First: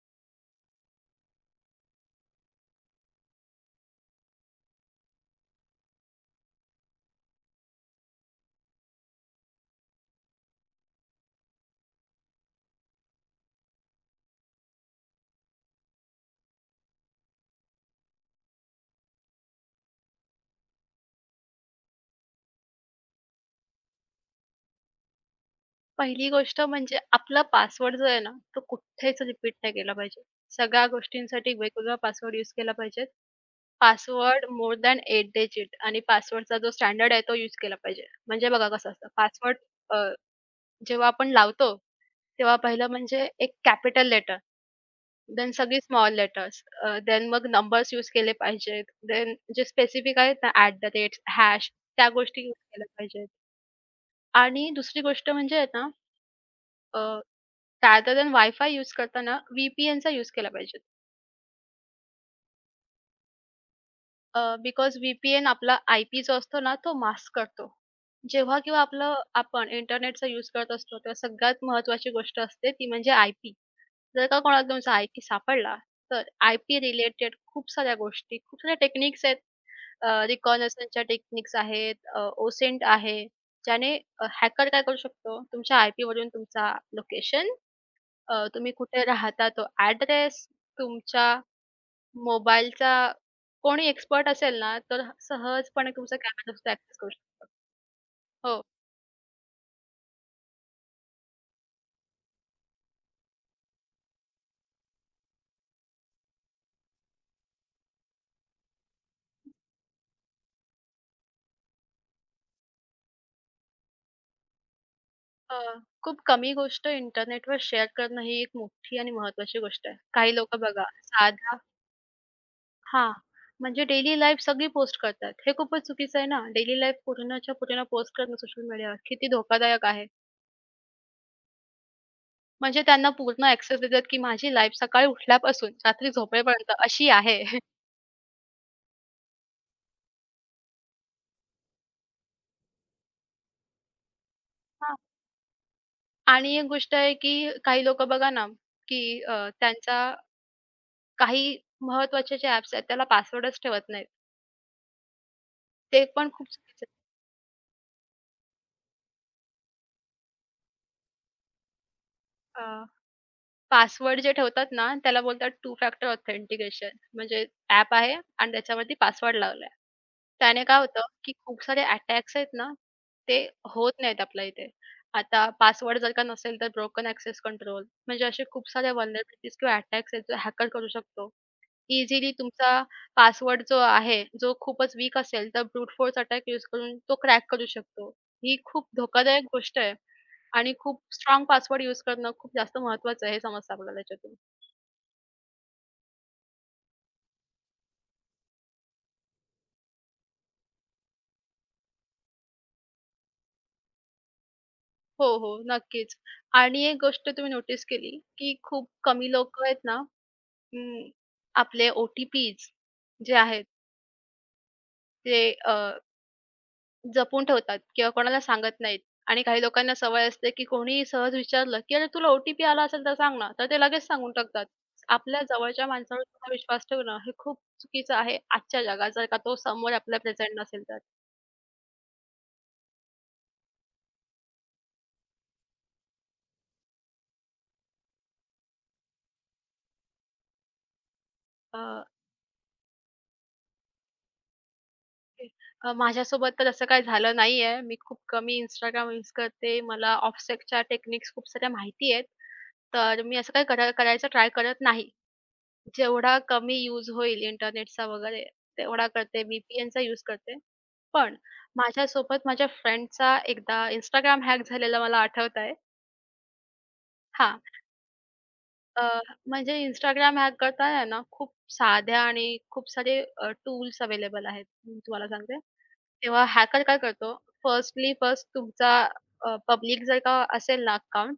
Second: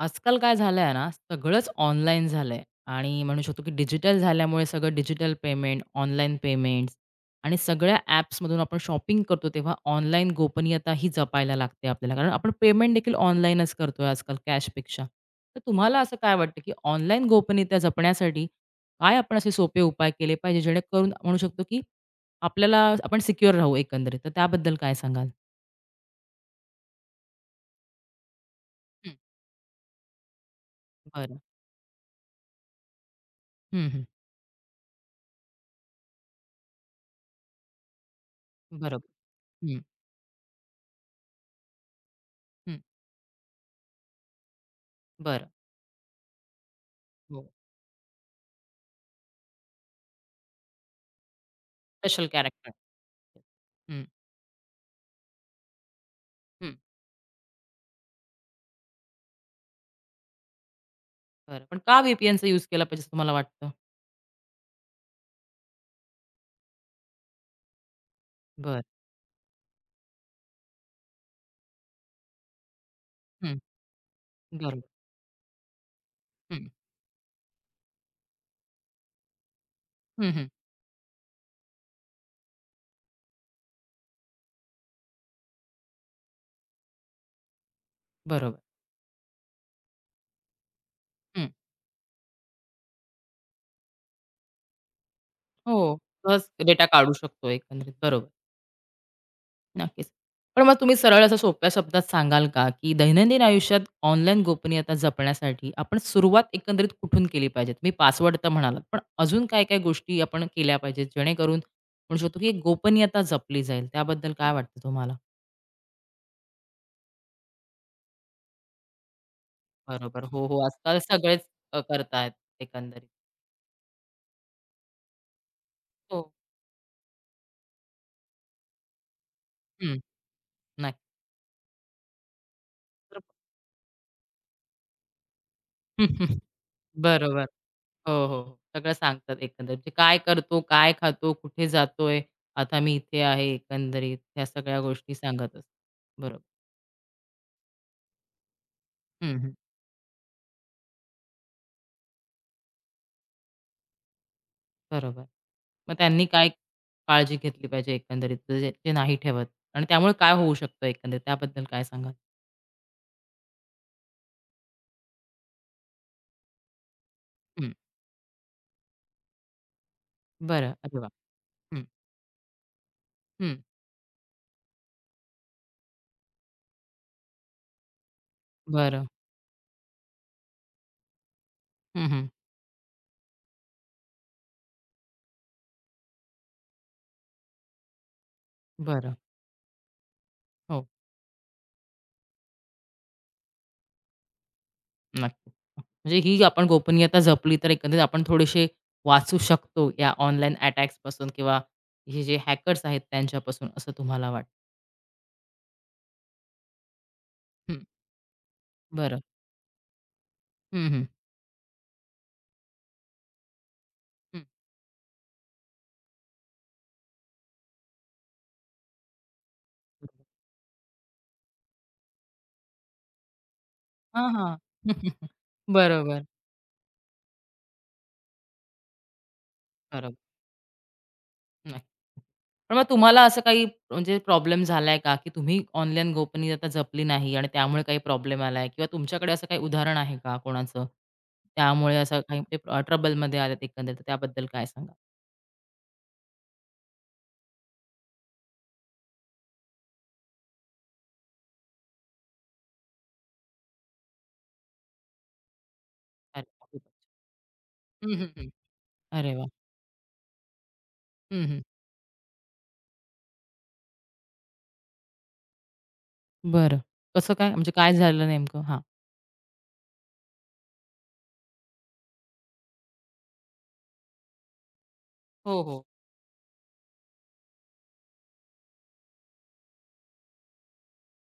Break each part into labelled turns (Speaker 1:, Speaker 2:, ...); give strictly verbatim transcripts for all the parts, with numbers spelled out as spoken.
Speaker 1: आजकाल काय झालंय ना, सगळंच ऑनलाईन झालंय आणि म्हणू शकतो की डिजिटल झाल्यामुळे सगळं डिजिटल पेमेंट, ऑनलाईन पेमेंट्स आणि सगळ्या ॲप्समधून आपण शॉपिंग करतो, तेव्हा ऑनलाईन गोपनीयता ही जपायला लागते आपल्याला. कारण आपण पेमेंट देखील ऑनलाईनच करतोय आजकाल कॅशपेक्षा. तर तुम्हाला असं काय वाटतं, की ऑनलाईन गोपनीयता जपण्यासाठी काय आपण असे सोपे उपाय केले पाहिजे, जेणेकरून म्हणू शकतो की आपल्याला आपण सिक्युअर राहू एकंदरीत? तर त्याबद्दल काय सांगाल?
Speaker 2: पहिली गोष्ट म्हणजे आपला पासवर्ड जो आहे ना, तो
Speaker 1: हं.
Speaker 2: कुठेच रिपीट नाही केला पाहिजे. सगळ्या
Speaker 1: बरं.
Speaker 2: गोष्टींसाठी वेगवेगळा पासवर्ड यूज केला पाहिजे.
Speaker 1: हं, हं.
Speaker 2: पासवर्ड मोर दॅन आठ डिजिट आणि पासवर्डचा जो स्टँडर्ड आहे तो यूज केला पाहिजे. म्हणजे बघा कसं असतं
Speaker 1: बरोबर.
Speaker 2: पासवर्ड
Speaker 1: हं,
Speaker 2: अ, जेव्हा आपण लावतो, तेव्हा
Speaker 1: हं.
Speaker 2: पहिलं म्हणजे एक कॅपिटल लेटर,
Speaker 1: बरं.
Speaker 2: देन सगळी स्मॉल लेटर्स, अ, देन मग
Speaker 1: हो.
Speaker 2: नंबर्स यूज केले पाहिजेत. देन जे स्पेसिफिक आहेत ना ॲट द रेट, हॅश त्या
Speaker 1: स्पेशल
Speaker 2: गोष्टी यूज
Speaker 1: कॅरेक्टर.
Speaker 2: केल्या पाहिजेत.
Speaker 1: हं,
Speaker 2: आणि दुसरी गोष्ट म्हणजे आहे ना,
Speaker 1: हं.
Speaker 2: अ, साधारण वायफाय यूज करताना व्ही-पी-एनचा यूज केला पाहिजे.
Speaker 1: बरं. पण का व्ही-पी-एनचा यूज केला पाहिजे असं तुम्हाला वाटतं?
Speaker 2: अ, बिकॉज व्ही आपला आय-पी जो असतो ना तो मास्क करतो. जेव्हा किंवा
Speaker 1: बरं.
Speaker 2: आपलं आपण इंटरनेटचा यूज करत असतो तेव्हा सगळ्यात महत्वाची गोष्ट असते ती म्हणजे आय-पी.
Speaker 1: हं.
Speaker 2: जर का कोणाला
Speaker 1: बरोबर.
Speaker 2: तुमचा आय-पी सापडला तर
Speaker 1: हं.
Speaker 2: आय-पी रिलेटेड खूप साऱ्या गोष्टी, खूप साऱ्या टेक्निक्स आहेत.
Speaker 1: हं, हं.
Speaker 2: अ, टेक्निक्स आहेत, ओसेंट आहे. ज्याने हॅकर काय करू शकतो तुमच्या आय-पीवरून तुमचा लोकेशन,
Speaker 1: बरोबर.
Speaker 2: तुम्ही कुठे राहता तो ॲड्रेस, तुमच्या
Speaker 1: हं.
Speaker 2: मोबाईलचा कोणी एक्सपर्ट असेल ना, तर
Speaker 1: हो.
Speaker 2: सहजपणे तुमचा कॅमेरा
Speaker 1: सहज
Speaker 2: सुद्धा
Speaker 1: डेटा
Speaker 2: ॲक्सेस करू
Speaker 1: काढू शकतो
Speaker 2: शकतो.
Speaker 1: एकंदरीत. बरोबर.
Speaker 2: हो.
Speaker 1: नक्कीच. पण मग तुम्ही सरळ असं सोप्या शब्दात सांगाल का, की दैनंदिन आयुष्यात ऑनलाईन गोपनीयता जपण्यासाठी आपण सुरुवात एकंदरीत कुठून केली पाहिजे? तुम्ही पासवर्ड तर म्हणालात, पण अजून काय-काय गोष्टी आपण केल्या पाहिजेत जेणेकरून म्हणू शकतो, की एक गोपनीयता जपली जाईल? त्याबद्दल काय वाटतं तुम्हाला?
Speaker 2: अ, खूप कमी गोष्ट इंटरनेटवर शेअर करणं ही एक मोठी आणि महत्त्वाची गोष्ट आहे.
Speaker 1: बरोबर.
Speaker 2: काही
Speaker 1: हो, हो.
Speaker 2: लोकं बघा
Speaker 1: आजकाल सगळेच
Speaker 2: साधा
Speaker 1: अ, करतायत एकंदरीत.
Speaker 2: हां, म्हणजे डेली लाईफ सगळी पोस्ट करतात. हे खूपच चुकीचं आहे
Speaker 1: हो.
Speaker 2: ना. डेली लाईफ पूर्णच्या पूर्ण पोस्ट करणं सोशल मीडियावर किती धोकादायक
Speaker 1: हं.
Speaker 2: आहे.
Speaker 1: नाही.
Speaker 2: म्हणजे त्यांना
Speaker 1: तर
Speaker 2: पूर्ण ॲक्सेस देतात, की माझी लाईफ सकाळी उठल्यापासून रात्री झोपेपर्यंत अशी आहे.
Speaker 1: बरोबर. हो, हो, हो. सगळं सांगतात एकंदरीत. म्हणजे काय करतो, काय खातो, कुठे जातोय, आता मी इथे आहे एकंदरीत ह्या सगळ्या
Speaker 2: हां.
Speaker 1: गोष्टी सांगत असतात. बरोबर.
Speaker 2: आणि एक गोष्ट आहे, की काही लोकं बघा ना, की
Speaker 1: हं,
Speaker 2: अ,
Speaker 1: हं.
Speaker 2: त्यांचा काही महत्त्वाचे जे ॲप्स आहेत त्याला पासवर्डच ठेवत नाहीत.
Speaker 1: बरोबर. मग
Speaker 2: ते
Speaker 1: त्यांनी
Speaker 2: पण खूप
Speaker 1: काय
Speaker 2: चुकीचं आहे.
Speaker 1: काळजी घेतली पाहिजे एकंदरीत जे ते नाही ठेवत आणि त्यामुळे काय होऊ शकतं एकंदरीत त्याबद्दल काय सांगाल?
Speaker 2: अ, पासवर्ड जे ठेवतात ना, त्याला बोलतात टू फॅक्टर ऑथेंटिकेशन. म्हणजे
Speaker 1: हं.
Speaker 2: ॲप आहे आणि त्याच्यावरती पासवर्ड लावलाय. त्याने
Speaker 1: बरं.
Speaker 2: काय
Speaker 1: अरे
Speaker 2: होतं,
Speaker 1: वाह!
Speaker 2: की खूप
Speaker 1: हं,
Speaker 2: सारे अटॅक्स आहेत ना, ते
Speaker 1: हं.
Speaker 2: होत नाहीत आपल्या इथे. आता पासवर्ड जर का नसेल तर ब्रोकन ॲक्सेस कंट्रोल म्हणजे असे खूप साऱ्या
Speaker 1: बरं.
Speaker 2: व्हलनेरबिलिटीज किंवा अटॅक्स आहेत, जे हॅकर करू शकतो.
Speaker 1: हं, हं.
Speaker 2: इझिली तुमचा पासवर्ड जो आहे, जो खूपच वीक असेल, तर ब्रूट फोर्स अटॅक यूज करून तो क्रॅक करू शकतो. ही खूप
Speaker 1: बरं.
Speaker 2: धोकादायक गोष्ट आहे आणि
Speaker 1: हो.
Speaker 2: खूप स्ट्रॉंग पासवर्ड यूज करणं खूप जास्त महत्त्वाचं आहे, हे समजतं आपल्याला याच्यातून.
Speaker 1: नक्की. म्हणजे ही आपण गोपनीयता जपली तर एकंदरीत आपण थोडेसे वाचू शकतो या ऑनलाईन अटॅक्सपासून किंवा हे जे हॅकर्स आहेत त्यांच्यापासून असं तुम्हाला वाटतं.
Speaker 2: हो, हो, नक्कीच. आणि एक गोष्ट तुम्ही
Speaker 1: हं,
Speaker 2: नोटीस केली, की खूप
Speaker 1: बरं.
Speaker 2: कमी लोकं आहेत ना,
Speaker 1: हं, हं,
Speaker 2: अं, आपले ओ-टी-पीज जे आहेत
Speaker 1: हं.
Speaker 2: ते जपून ठेवतात किंवा कोणाला सांगत नाहीत आणि काही लोकांना सवय असते, की कोणीही सहज विचारलं, की "अरे तुला ओ-टी-पी आला असेल तर सांग ना." तर ते लगेच
Speaker 1: हां,
Speaker 2: सांगून
Speaker 1: हां.
Speaker 2: टाकतात. आपल्या जवळच्या माणसावर
Speaker 1: बरोबर,
Speaker 2: स्वतः विश्वास ठेवणं हे खूप चुकीचं आहे आजच्या जगात जर का तो समोर
Speaker 1: बरोबर.
Speaker 2: आपल्या प्रेझेंट नसेल तर.
Speaker 1: नक्की. पण मग तुम्हाला असं काही म्हणजे प्रॉब्लेम झालाय का, की तुम्ही ऑनलाईन गोपनीयता जपली नाही आणि त्यामुळे काही प्रॉब्लेम आलाय किंवा तुमच्याकडे असं काही उदाहरण आहे का कोणाचं?
Speaker 2: अ,
Speaker 1: त्यामुळे असं काही ते ट्रबलमध्ये आलेत एकंदरीत, तर त्याबद्दल काय सांगाल?
Speaker 2: ते अ, माझ्यासोबत तर असं काही झालं नाहीये. मी खूप कमी Instagram यूज करते. मला ऑफसेटच्या टेक्निक्स खूप साऱ्या माहिती आहेत. तर मी असं काही करा करायचं ट्राय करत नाही. जेवढा कमी
Speaker 1: अरे,
Speaker 2: यूज होईल इंटरनेटचा
Speaker 1: हं, हं,
Speaker 2: वगैरे,
Speaker 1: हं.
Speaker 2: तेवढा
Speaker 1: अरे
Speaker 2: करते.
Speaker 1: वाह!
Speaker 2: VPNचा यूज करते. पण
Speaker 1: हं, हं.
Speaker 2: माझ्यासोबत माझ्या फ्रेंडचा एकदा Instagram हॅक झालेला मला आठवतंय.
Speaker 1: बरं. कसं काय?
Speaker 2: हां,
Speaker 1: म्हणजे काय झालं नेमकं? हां.
Speaker 2: अ, म्हणजे Instagram हॅक करताना ना, खूप साध्या आणि खूप सारे टूल्स अवेलेबल आहेत. मी तुम्हाला सांगते.
Speaker 1: हो, हो.
Speaker 2: तेव्हा हॅकर काय करतो, फर्स्टली फर्स्ट तुमचा पब्लिक जर का असेल ना अकाउंट,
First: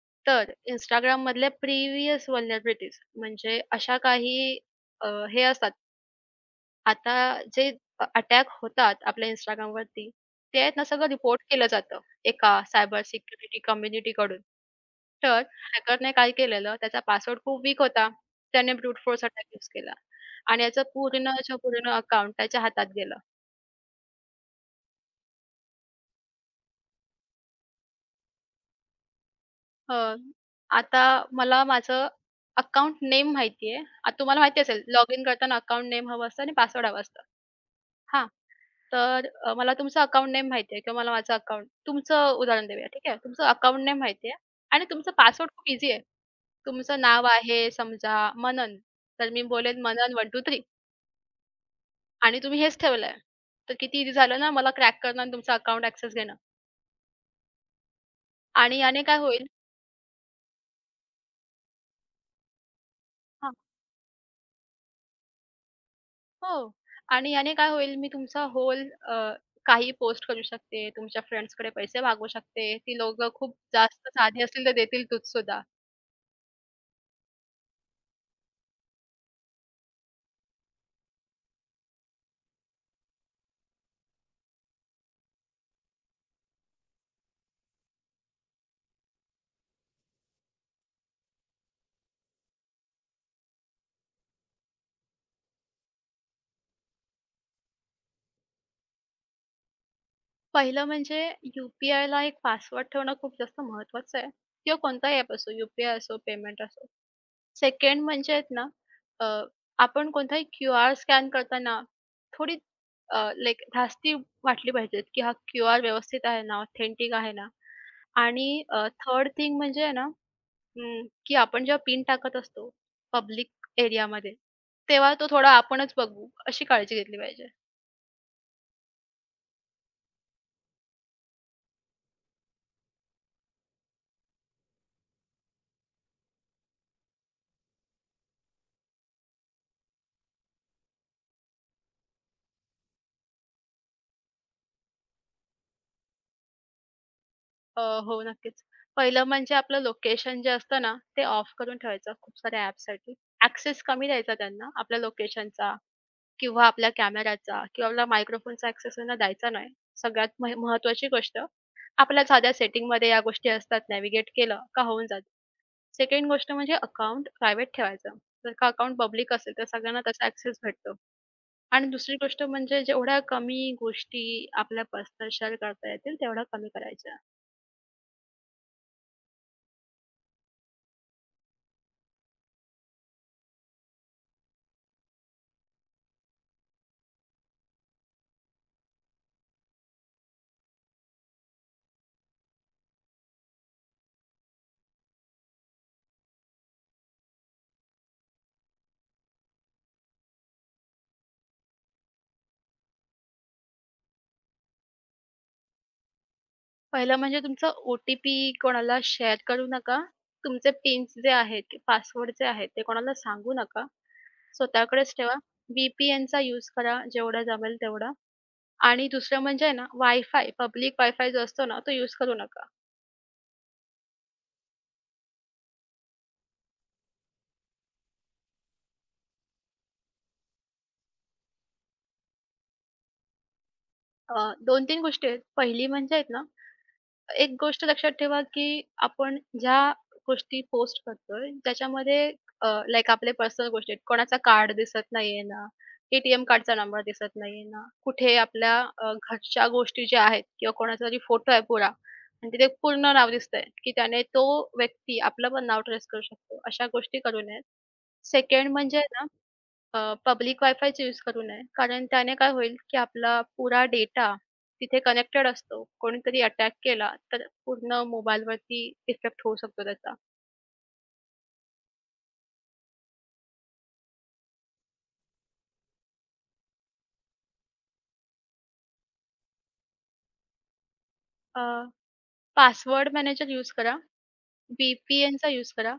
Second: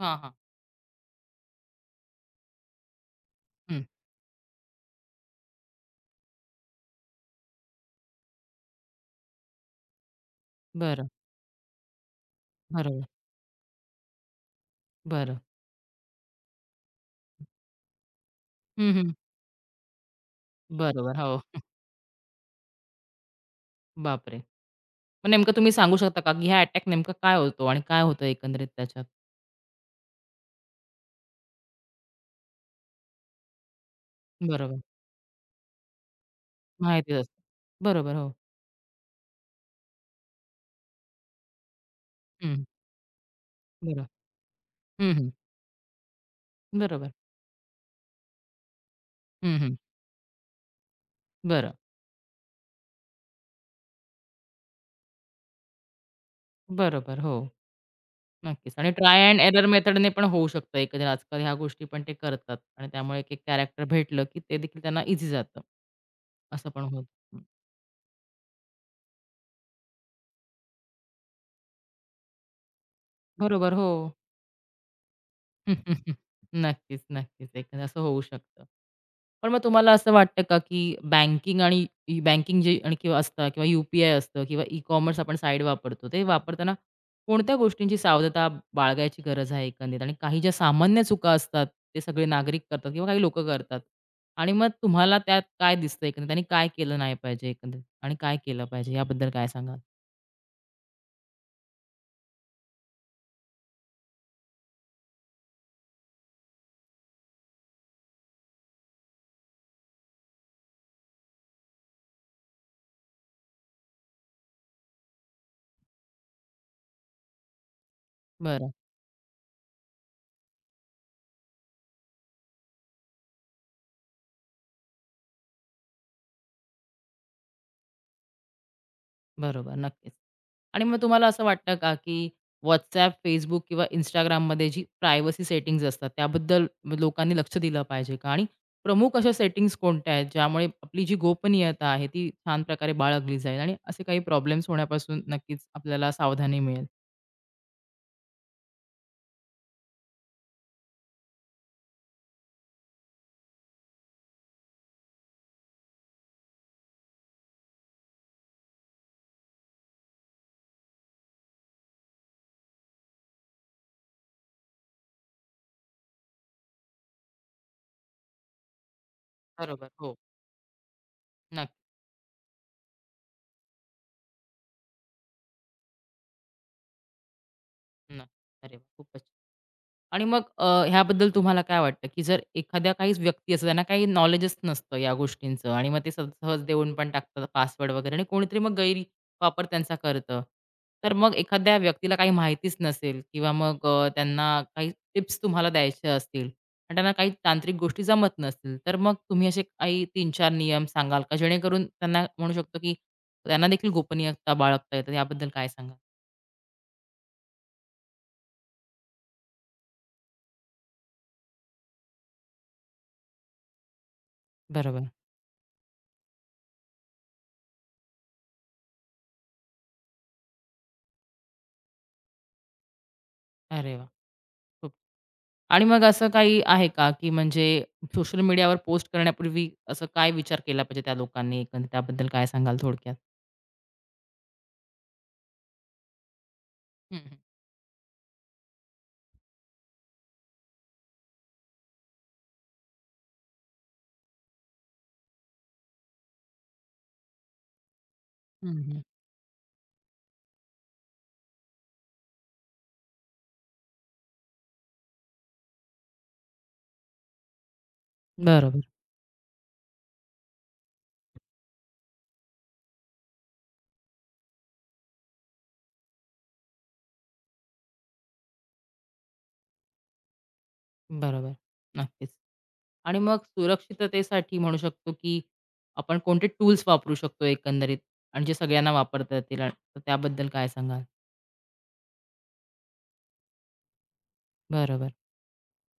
Speaker 1: हां, हां.
Speaker 2: तर Instagramमधले प्रिव्हियस व्हलनरॅबिलिटीज म्हणजे
Speaker 1: हं.
Speaker 2: अशा काही अ, हे असतात आता जे अ अटॅक होतात आपल्या Instagramवरती, ते आहेत ना
Speaker 1: बरं.
Speaker 2: सगळं रिपोर्ट केलं जातं एका सायबर
Speaker 1: बरोबर.
Speaker 2: सिक्युरिटी कम्युनिटीकडून.
Speaker 1: बरं.
Speaker 2: तर हॅकरने काय केलेलं, त्याचा पासवर्ड खूप वीक होता. त्याने
Speaker 1: हं,
Speaker 2: ब्रूट
Speaker 1: हं.
Speaker 2: फोर्स अटॅक यूज केला आणि याचं
Speaker 1: बरोबर. हो.
Speaker 2: पूर्णच्या पूर्ण अकाउंट त्याच्या हातात गेलं.
Speaker 1: बापरे! मग नेमकं तुम्ही सांगू शकता का, की हा अटॅक नेमका काय होतो आणि काय होतं एकंदरीत त्याच्यात?
Speaker 2: हं, आता मला माझं अकाउंट नेम माहिती. आता तुम्हाला माहिती
Speaker 1: बरोबर.
Speaker 2: असेल लॉगिन करताना अकाउंट नेम हवं असतं आणि पासवर्ड हवा
Speaker 1: माहिती
Speaker 2: असतं.
Speaker 1: असते. बरोबर.
Speaker 2: हां,
Speaker 1: हो.
Speaker 2: तर अ, मला तुमचा अकाउंट नेम माहिती आहे किंवा मला माझं अकाउंट तुमचं
Speaker 1: हं.
Speaker 2: उदाहरण देऊया, ठीक आहे. तुमचं अकाउंट नेम
Speaker 1: बरं.
Speaker 2: माहिती आहे आणि तुमचा
Speaker 1: हं, हं.
Speaker 2: पासवर्ड खूप ईझी आहे. तुमचं
Speaker 1: बरोबर.
Speaker 2: नाव आहे समजा मनन, तर मी
Speaker 1: हं, हं.
Speaker 2: बोलेन मनन एक, दोन, तीन
Speaker 1: बरं.
Speaker 2: आणि तुम्ही हेच ठेवलंय. तर किती ईझी झालं ना मला क्रॅक करणं आणि तुमचा अकाउंट ॲक्सेस घेणं.
Speaker 1: बरोबर. हो. नक्कीच.
Speaker 2: आणि
Speaker 1: आणि
Speaker 2: याने काय
Speaker 1: ट्राय अँड
Speaker 2: होईल
Speaker 1: एरर मेथडने पण होऊ शकतं एकंदरीत. आजकाल ह्या गोष्टी पण ते करतात आणि त्यामुळे एक
Speaker 2: हां,
Speaker 1: कॅरेक्टर भेटलं, की ते देखील त्यांना ईझी जातं.
Speaker 2: हो
Speaker 1: असं पण होतं.
Speaker 2: आणि याने काय होईल मी तुमचा होल काही पोस्ट करू शकते, तुमच्या फ्रेंड्सकडे पैसे मागवू शकते. ती लोकं खूप
Speaker 1: बरोबर, हो.
Speaker 2: जास्त साधी असतील तर देतील तूच सुद्धा.
Speaker 1: नक्कीच, नक्कीच. एखादं असं होऊ शकतं. पण मग तुम्हाला असं वाटतं का, की बँकिंग आणि ई बँकिंग जे आणि किंवा असतं किंवा यू-पी-आय असतं किंवा ई-कॉमर्स आपण साईट वापरतो, ते वापरताना कोणत्या गोष्टींची सावधता बाळगायची गरज आहे एकंदरीत? आणि काही ज्या सामान्य चुका असतात, ते सगळे नागरिक करतात किंवा काही लोकं करतात. आणि मग तुम्हाला त्यात काय दिसतं एकंदरीत आणि काय केलं नाही पाहिजे एकंदरीत आणि काय केलं पाहिजे याबद्दल काय सांगाल?
Speaker 2: पहिलं म्हणजे यू ला आयला एक पासवर्ड ठेवणं खूप जास्त महत्त्वाचं आहे किंवा कोणताही ॲप असो, यू-पी-आय असो, पेमेंट असो. सेकंड म्हणजे आहेत ना, अ, आपण कोणताही क्यूआर स्कॅन करताना थोडी अ, लाइक धास्ती वाटली पाहिजे, की हा क्यूआर व्यवस्थित आहे ना, ऑथेंटिक आहे ना. आणि थर्ड थिंग म्हणजे आहे ना, अं, की आपण जेव्हा पिन टाकत असतो पब्लिक एरियामध्ये, तेव्हा तो थोडा आपणच बघू, अशी काळजी घेतली पाहिजे.
Speaker 1: बरोबर, नक्कीच. आणि मग तुम्हाला असं वाटतं का, की WhatsApp, Facebook किंवा Instagramमध्ये जी प्रायव्हसी सेटिंग्ज असतात, त्याबद्दल लोकांनी लक्ष दिलं पाहिजे का? आणि प्रमुख अशा सेटिंग्ज कोणत्या आहेत, ज्यामुळे आपली जी गोपनीयता आहे, ती छान प्रकारे बाळगली जाईल आणि असे काही प्रॉब्लेम्स होण्यापासून नक्कीच आपल्याला सावधानी मिळेल?
Speaker 2: अ, हो, नक्कीच. पहिलं म्हणजे आपलं लोकेशन जे असतं ना, ते ऑफ करून ठेवायचं खूप साऱ्या ॲप्ससाठी. ॲक्सेस कमी द्यायचा त्यांना आपल्या लोकेशनचा किंवा आपल्या कॅमेराचा किंवा आपला मायक्रोफोनचा ॲक्सेस त्यांना द्यायचा नाही. सगळ्यात मह महत्त्वाची गोष्ट, आपल्या साध्या सेटिंगमध्ये या गोष्टी असतात, नॅव्हिगेट केलं का होऊन जातं. सेकंड गोष्ट म्हणजे अकाउंट प्रायव्हेट ठेवायचं. जर का अकाउंट पब्लिक असेल तर
Speaker 1: बरोबर.
Speaker 2: सगळ्यांना
Speaker 1: हो.
Speaker 2: त्याचा ॲक्सेस भेटतो.
Speaker 1: नक्की,
Speaker 2: आणि दुसरी गोष्ट म्हणजे जेवढ्या कमी गोष्टी आपल्या पर्सनल शेअर करता येतील, तेवढ्या कमी करायच्या.
Speaker 1: नक्की. अरे वाह! खूपच छान. आणि मग अ, ह्याबद्दल तुम्हाला काय वाटतं, की जर एखाद्या काहीच व्यक्ती असतात, त्यांना काही नॉलेजच नसतं या गोष्टींचं आणि मग ते सहज सहज देऊन पण टाकतात पासवर्ड वगैरे आणि कोणीतरी मग गैरवापर त्यांचा करतं. तर मग एखाद्या व्यक्तीला काही माहितीच नसेल किंवा मग अ, त्यांना काही टिप्स तुम्हाला द्यायच्या असतील आणि त्यांना काही तांत्रिक गोष्टी जमत नसतील, तर मग तुम्ही असे काही तीन चार नियम सांगाल का? जेणेकरून त्यांना म्हणू शकतो, की त्यांना देखील गोपनीयता बाळगता येते. याबद्दल काय सांगाल?
Speaker 2: पहिलं म्हणजे तुमचा ओ-टी-पी कोणाला शेअर करू नका. तुमचे पिन्स जे आहेत, की पासवर्ड जे आहेत, ते कोणाला सांगू नका.
Speaker 1: बरोबर.
Speaker 2: स्वतःकडेच ठेवा. व्ही-पी-एनचा यूज करा जेवढा जमेल तेवढा. आणि दुसरं म्हणजे आहे ना, वाय-फाय, पब्लिक वाय जो असतो ना, तो यूज करू नका.
Speaker 1: अरे वाह! आणि मग असं काही आहे का, की म्हणजे सोशल मीडियावर पोस्ट करण्यापूर्वी असं काय विचार केला पाहिजे त्या लोकांनी एकंदरीत त्याबद्दल काय सांगाल थोडक्यात?
Speaker 2: अ, दोन तीन गोष्टी आहेत. पहिली म्हणजे आहेत ना,
Speaker 1: हं, हं.
Speaker 2: एक गोष्ट लक्षात ठेवा, की आपण ज्या गोष्टी पोस्ट करतोय त्याच्यामध्ये अ, लाइक आपले पर्सनल गोष्टी आहेत. कोणाचा कार्ड दिसत नाहीये ना, एटीएम कार्डचा नंबर दिसत नाहीये ना, कुठे आपल्या
Speaker 1: हं, हं.
Speaker 2: अ, घरच्या गोष्टी ज्या आहेत किंवा कोणाचा तरी फोटो आहे पुरा आणि तिथे पूर्ण नाव दिसतंय, की त्याने तो व्यक्ती आपलं पण नाव ट्रेस करू शकतो. अशा गोष्टी करू नयेत. सेकंड
Speaker 1: बरोबर.
Speaker 2: म्हणजे अ, पब्लिक वायफायचा यूज करू नये. कारण त्याने काय होईल, की आपला पुरा डेटा तिथे कनेक्टेड असतो. कोणीतरी अटॅक केला तर पूर्ण मोबाईलवरती इफेक्ट होऊ शकतो त्याचा.
Speaker 1: बरोबर. नक्कीच. आणि मग सुरक्षिततेसाठी म्हणू शकतो, की आपण कोणते टूल्स वापरू शकतो एकंदरीत आणि जे सगळ्यांना वापरता येतील आणि तर त्याबद्दल काय सांगाल?
Speaker 2: अ, पासवर्ड मॅनेजर यूज करा.
Speaker 1: बरोबर.
Speaker 2: व्ही-पी-एनचा यूज करा.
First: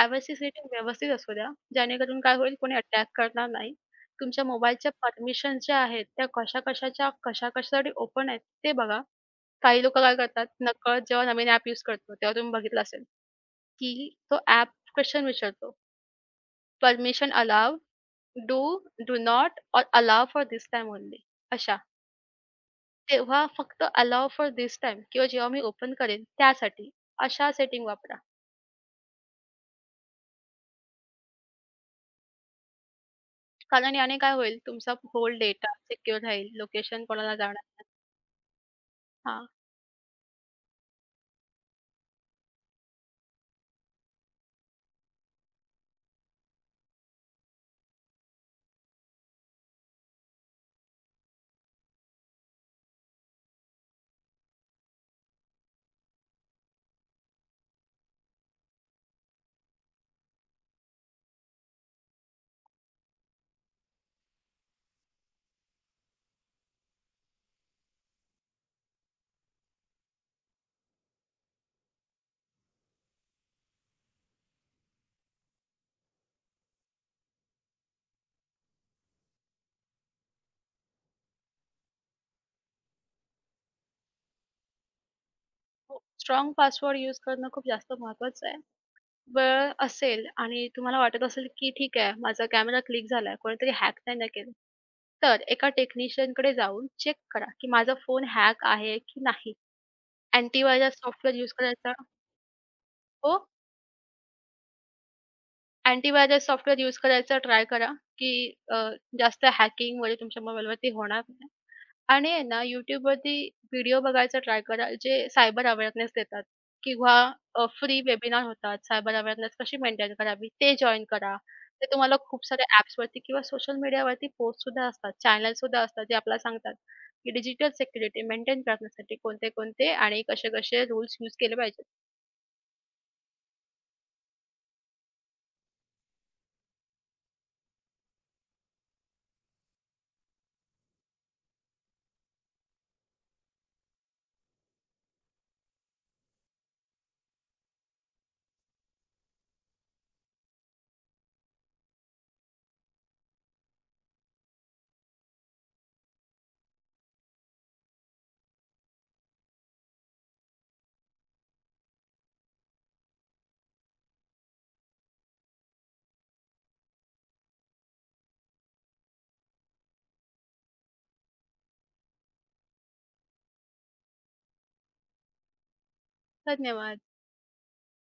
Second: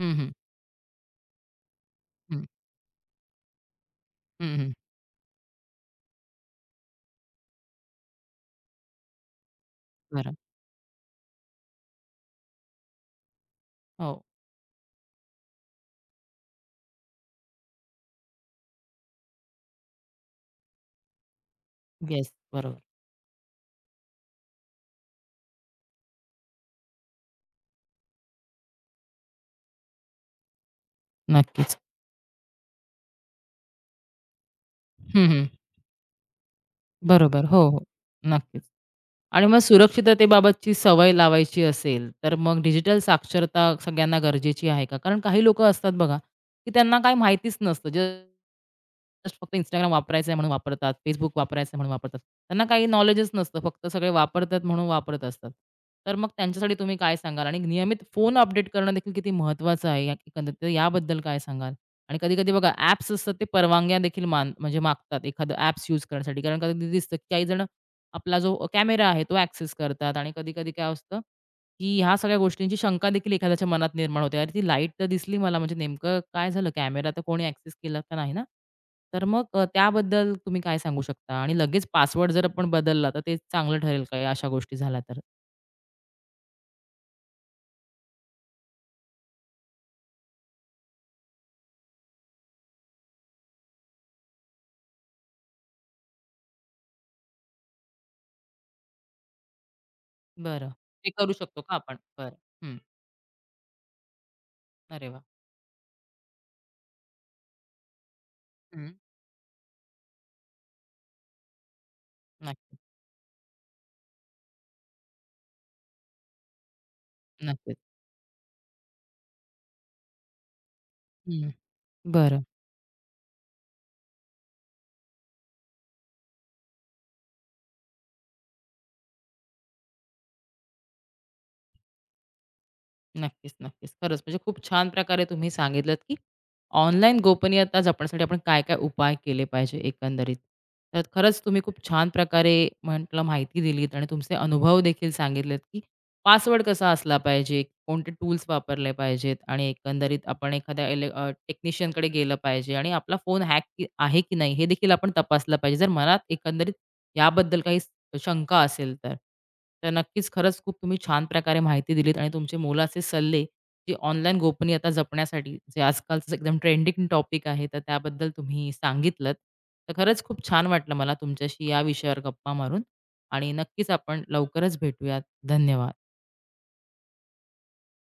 Speaker 1: हं, हं.
Speaker 2: सेटिंग व्यवस्थित असू द्या. जेणेकरून काय
Speaker 1: हं.
Speaker 2: होईल कोणी अटॅक करणार नाही. तुमच्या
Speaker 1: हं, हं.
Speaker 2: मोबाईलच्या परमिशन्स ज्या आहेत त्या कशा-कशाच्या कशा-कशासाठी ओपन आहेत ते बघा. काही लोकं काय
Speaker 1: बरं.
Speaker 2: करतात नकळत जेव्हा नवीन ॲप यूज करतो, तेव्हा तुम्ही बघितलं असेल, की
Speaker 1: हो.
Speaker 2: तो ॲप क्वेशन विचारतो. Permission allow, do, do not or allow for this time only अशा.
Speaker 1: येस. बरोबर.
Speaker 2: तेव्हा फक्त अलाव फॉर धिस टाईम किंवा जेव्हा मी ओपन करेन त्यासाठी अशा सेटिंग वापरा.
Speaker 1: नक्कीच.
Speaker 2: कारण याने काय होईल तुमचा
Speaker 1: हं,
Speaker 2: होल
Speaker 1: हं.
Speaker 2: डेटा सिक्युअर राहील. लोकेशन कोणाला
Speaker 1: बरोबर.
Speaker 2: जाणार
Speaker 1: हो, हो.
Speaker 2: नाही.
Speaker 1: नक्कीच. आणि
Speaker 2: हां.
Speaker 1: मग सुरक्षिततेबाबतची सवय लावायची असेल, तर मग डिजिटल साक्षरता सगळ्यांना गरजेची आहे का? कारण काही लोकं असतात बघा, की त्यांना काही माहितीच नसतं. जस्ट फक्त Instagram वापरायचं आहे म्हणून वापरतात, Facebook वापरायचं आहे म्हणून वापरतात. त्यांना काही नॉलेजच नसतं. फक्त सगळे वापरतात म्हणून वापरत असतात. तर मग त्यांच्यासाठी तुम्ही काय सांगाल? आणि नियमित फोन अपडेट करणं देखील किती महत्त्वाचं आहे या एकंदरीत, तर याबद्दल काय सांगाल? आणि कधी-कधी बघा ॲप्स असतात ते परवानग्या देखील मान म्हणजे मागतात एखादं ॲप्स यूज करण्यासाठी. कारण कधी दिसतं की काही जण आपला जो कॅमेरा आहे तो ॲक्सेस करतात आणि कधी-कधी काय असतं, की ह्या सगळ्या गोष्टींची शंका देखील एखाद्याच्या मनात निर्माण होते. "अरे, ती लाईट तर दिसली मला, म्हणजे नेमकं काय झालं? कॅमेरा तर कोणी ॲक्सेस केला तर नाही ना?" तर मग अ, त्याबद्दल तुम्ही काय सांगू शकता? आणि लगेच पासवर्ड जर आपण बदलला तर ते चांगलं ठरेल का या अशा गोष्टी झाल्या तर?
Speaker 2: हो. स्ट्राँग पासवर्ड यूज करणं खूप जास्त महत्त्वाचं आहे. वेळ असेल आणि तुम्हाला वाटत असेल की ठीक आहे माझा कॅमेरा क्लिक झालाय, कोणीतरी हॅक तर नाही ना केलं. तर एका टेक्निशियनकडे जाऊन चेक करा की माझा फोन हॅक आहे की नाही.
Speaker 1: बरं.
Speaker 2: अँटीव्हायरस
Speaker 1: ते करू
Speaker 2: सॉफ्टवेअर यूज
Speaker 1: शकतो का
Speaker 2: करायचा
Speaker 1: आपण? बरं. हं.
Speaker 2: हो,
Speaker 1: अरे वाह!
Speaker 2: अँटीव्हायरस सॉफ्टवेअर यूज करायचा ट्राय करा, की अ,
Speaker 1: हं.
Speaker 2: जास्त हॅकिंग वगैरे तुमच्या मोबाईलवरती होणार नाही. आणि आहे ना
Speaker 1: नक्की,
Speaker 2: YouTubeवरती व्हिडिओ बघायचा ट्राय करा, जे सायबर अवेअरनेस देतात किंवा अ,
Speaker 1: नक्कीच.
Speaker 2: फ्री वेबिनार होतात, सायबर अवेअरनेस कशी मेंटेन करावी ते जॉइन करा.
Speaker 1: हं.
Speaker 2: ते तुम्हाला
Speaker 1: बरं.
Speaker 2: खूप साऱ्या ॲप्सवरती किंवा सोशल मीडियावरती पोस्टसुद्धा असतात, चॅनल्ससुद्धा असतात, जे आपल्याला सांगतात, की डिजिटल सिक्युरिटी मेंटेन करण्यासाठी कोणते-कोणते आणि कसे-कसे रूल्स यूज केले पाहिजेत.
Speaker 1: नक्कीच, नक्कीच. खरंच म्हणजे खूप छान प्रकारे तुम्ही सांगितलत, की ऑनलाईन गोपनीयता जपण्यासाठी आपण काय-काय उपाय केले पाहिजे एकंदरीत. तर खरंच तुम्ही खूप छान प्रकारे म्हटलं माहिती दिलीत आणि तुमचे अनुभव देखील सांगितलेत, की पासवर्ड कसा असला पाहिजे, कोणते टूल्स वापरले पाहिजेत आणि एकंदरीत आपण एखाद्या इले टेक्निशियनकडे गेलं पाहिजे आणि आपला फोन हॅक की आहे की नाही हे देखील आपण तपासलं पाहिजे. जर मला एकंदरीत याबद्दल काही शंका असेल तर. तर नक्कीच खरंच खूप तुम्ही छान प्रकारे माहिती दिलीत आणि तुमचे मोलाचे सल्ले, जे ऑनलाईन गोपनीयता जपण्यासाठी जे आजकालचं एकदम ट्रेंडिंग टॉपिक आहे, तर त्याबद्दल तुम्ही सांगितलत. तर खरंच खूप छान वाटलं मला तुमच्याशी या विषयावर गप्पा मारून आणि नक्कीच आपण लवकरच भेटूयात. धन्यवाद.
Speaker 2: धन्यवाद.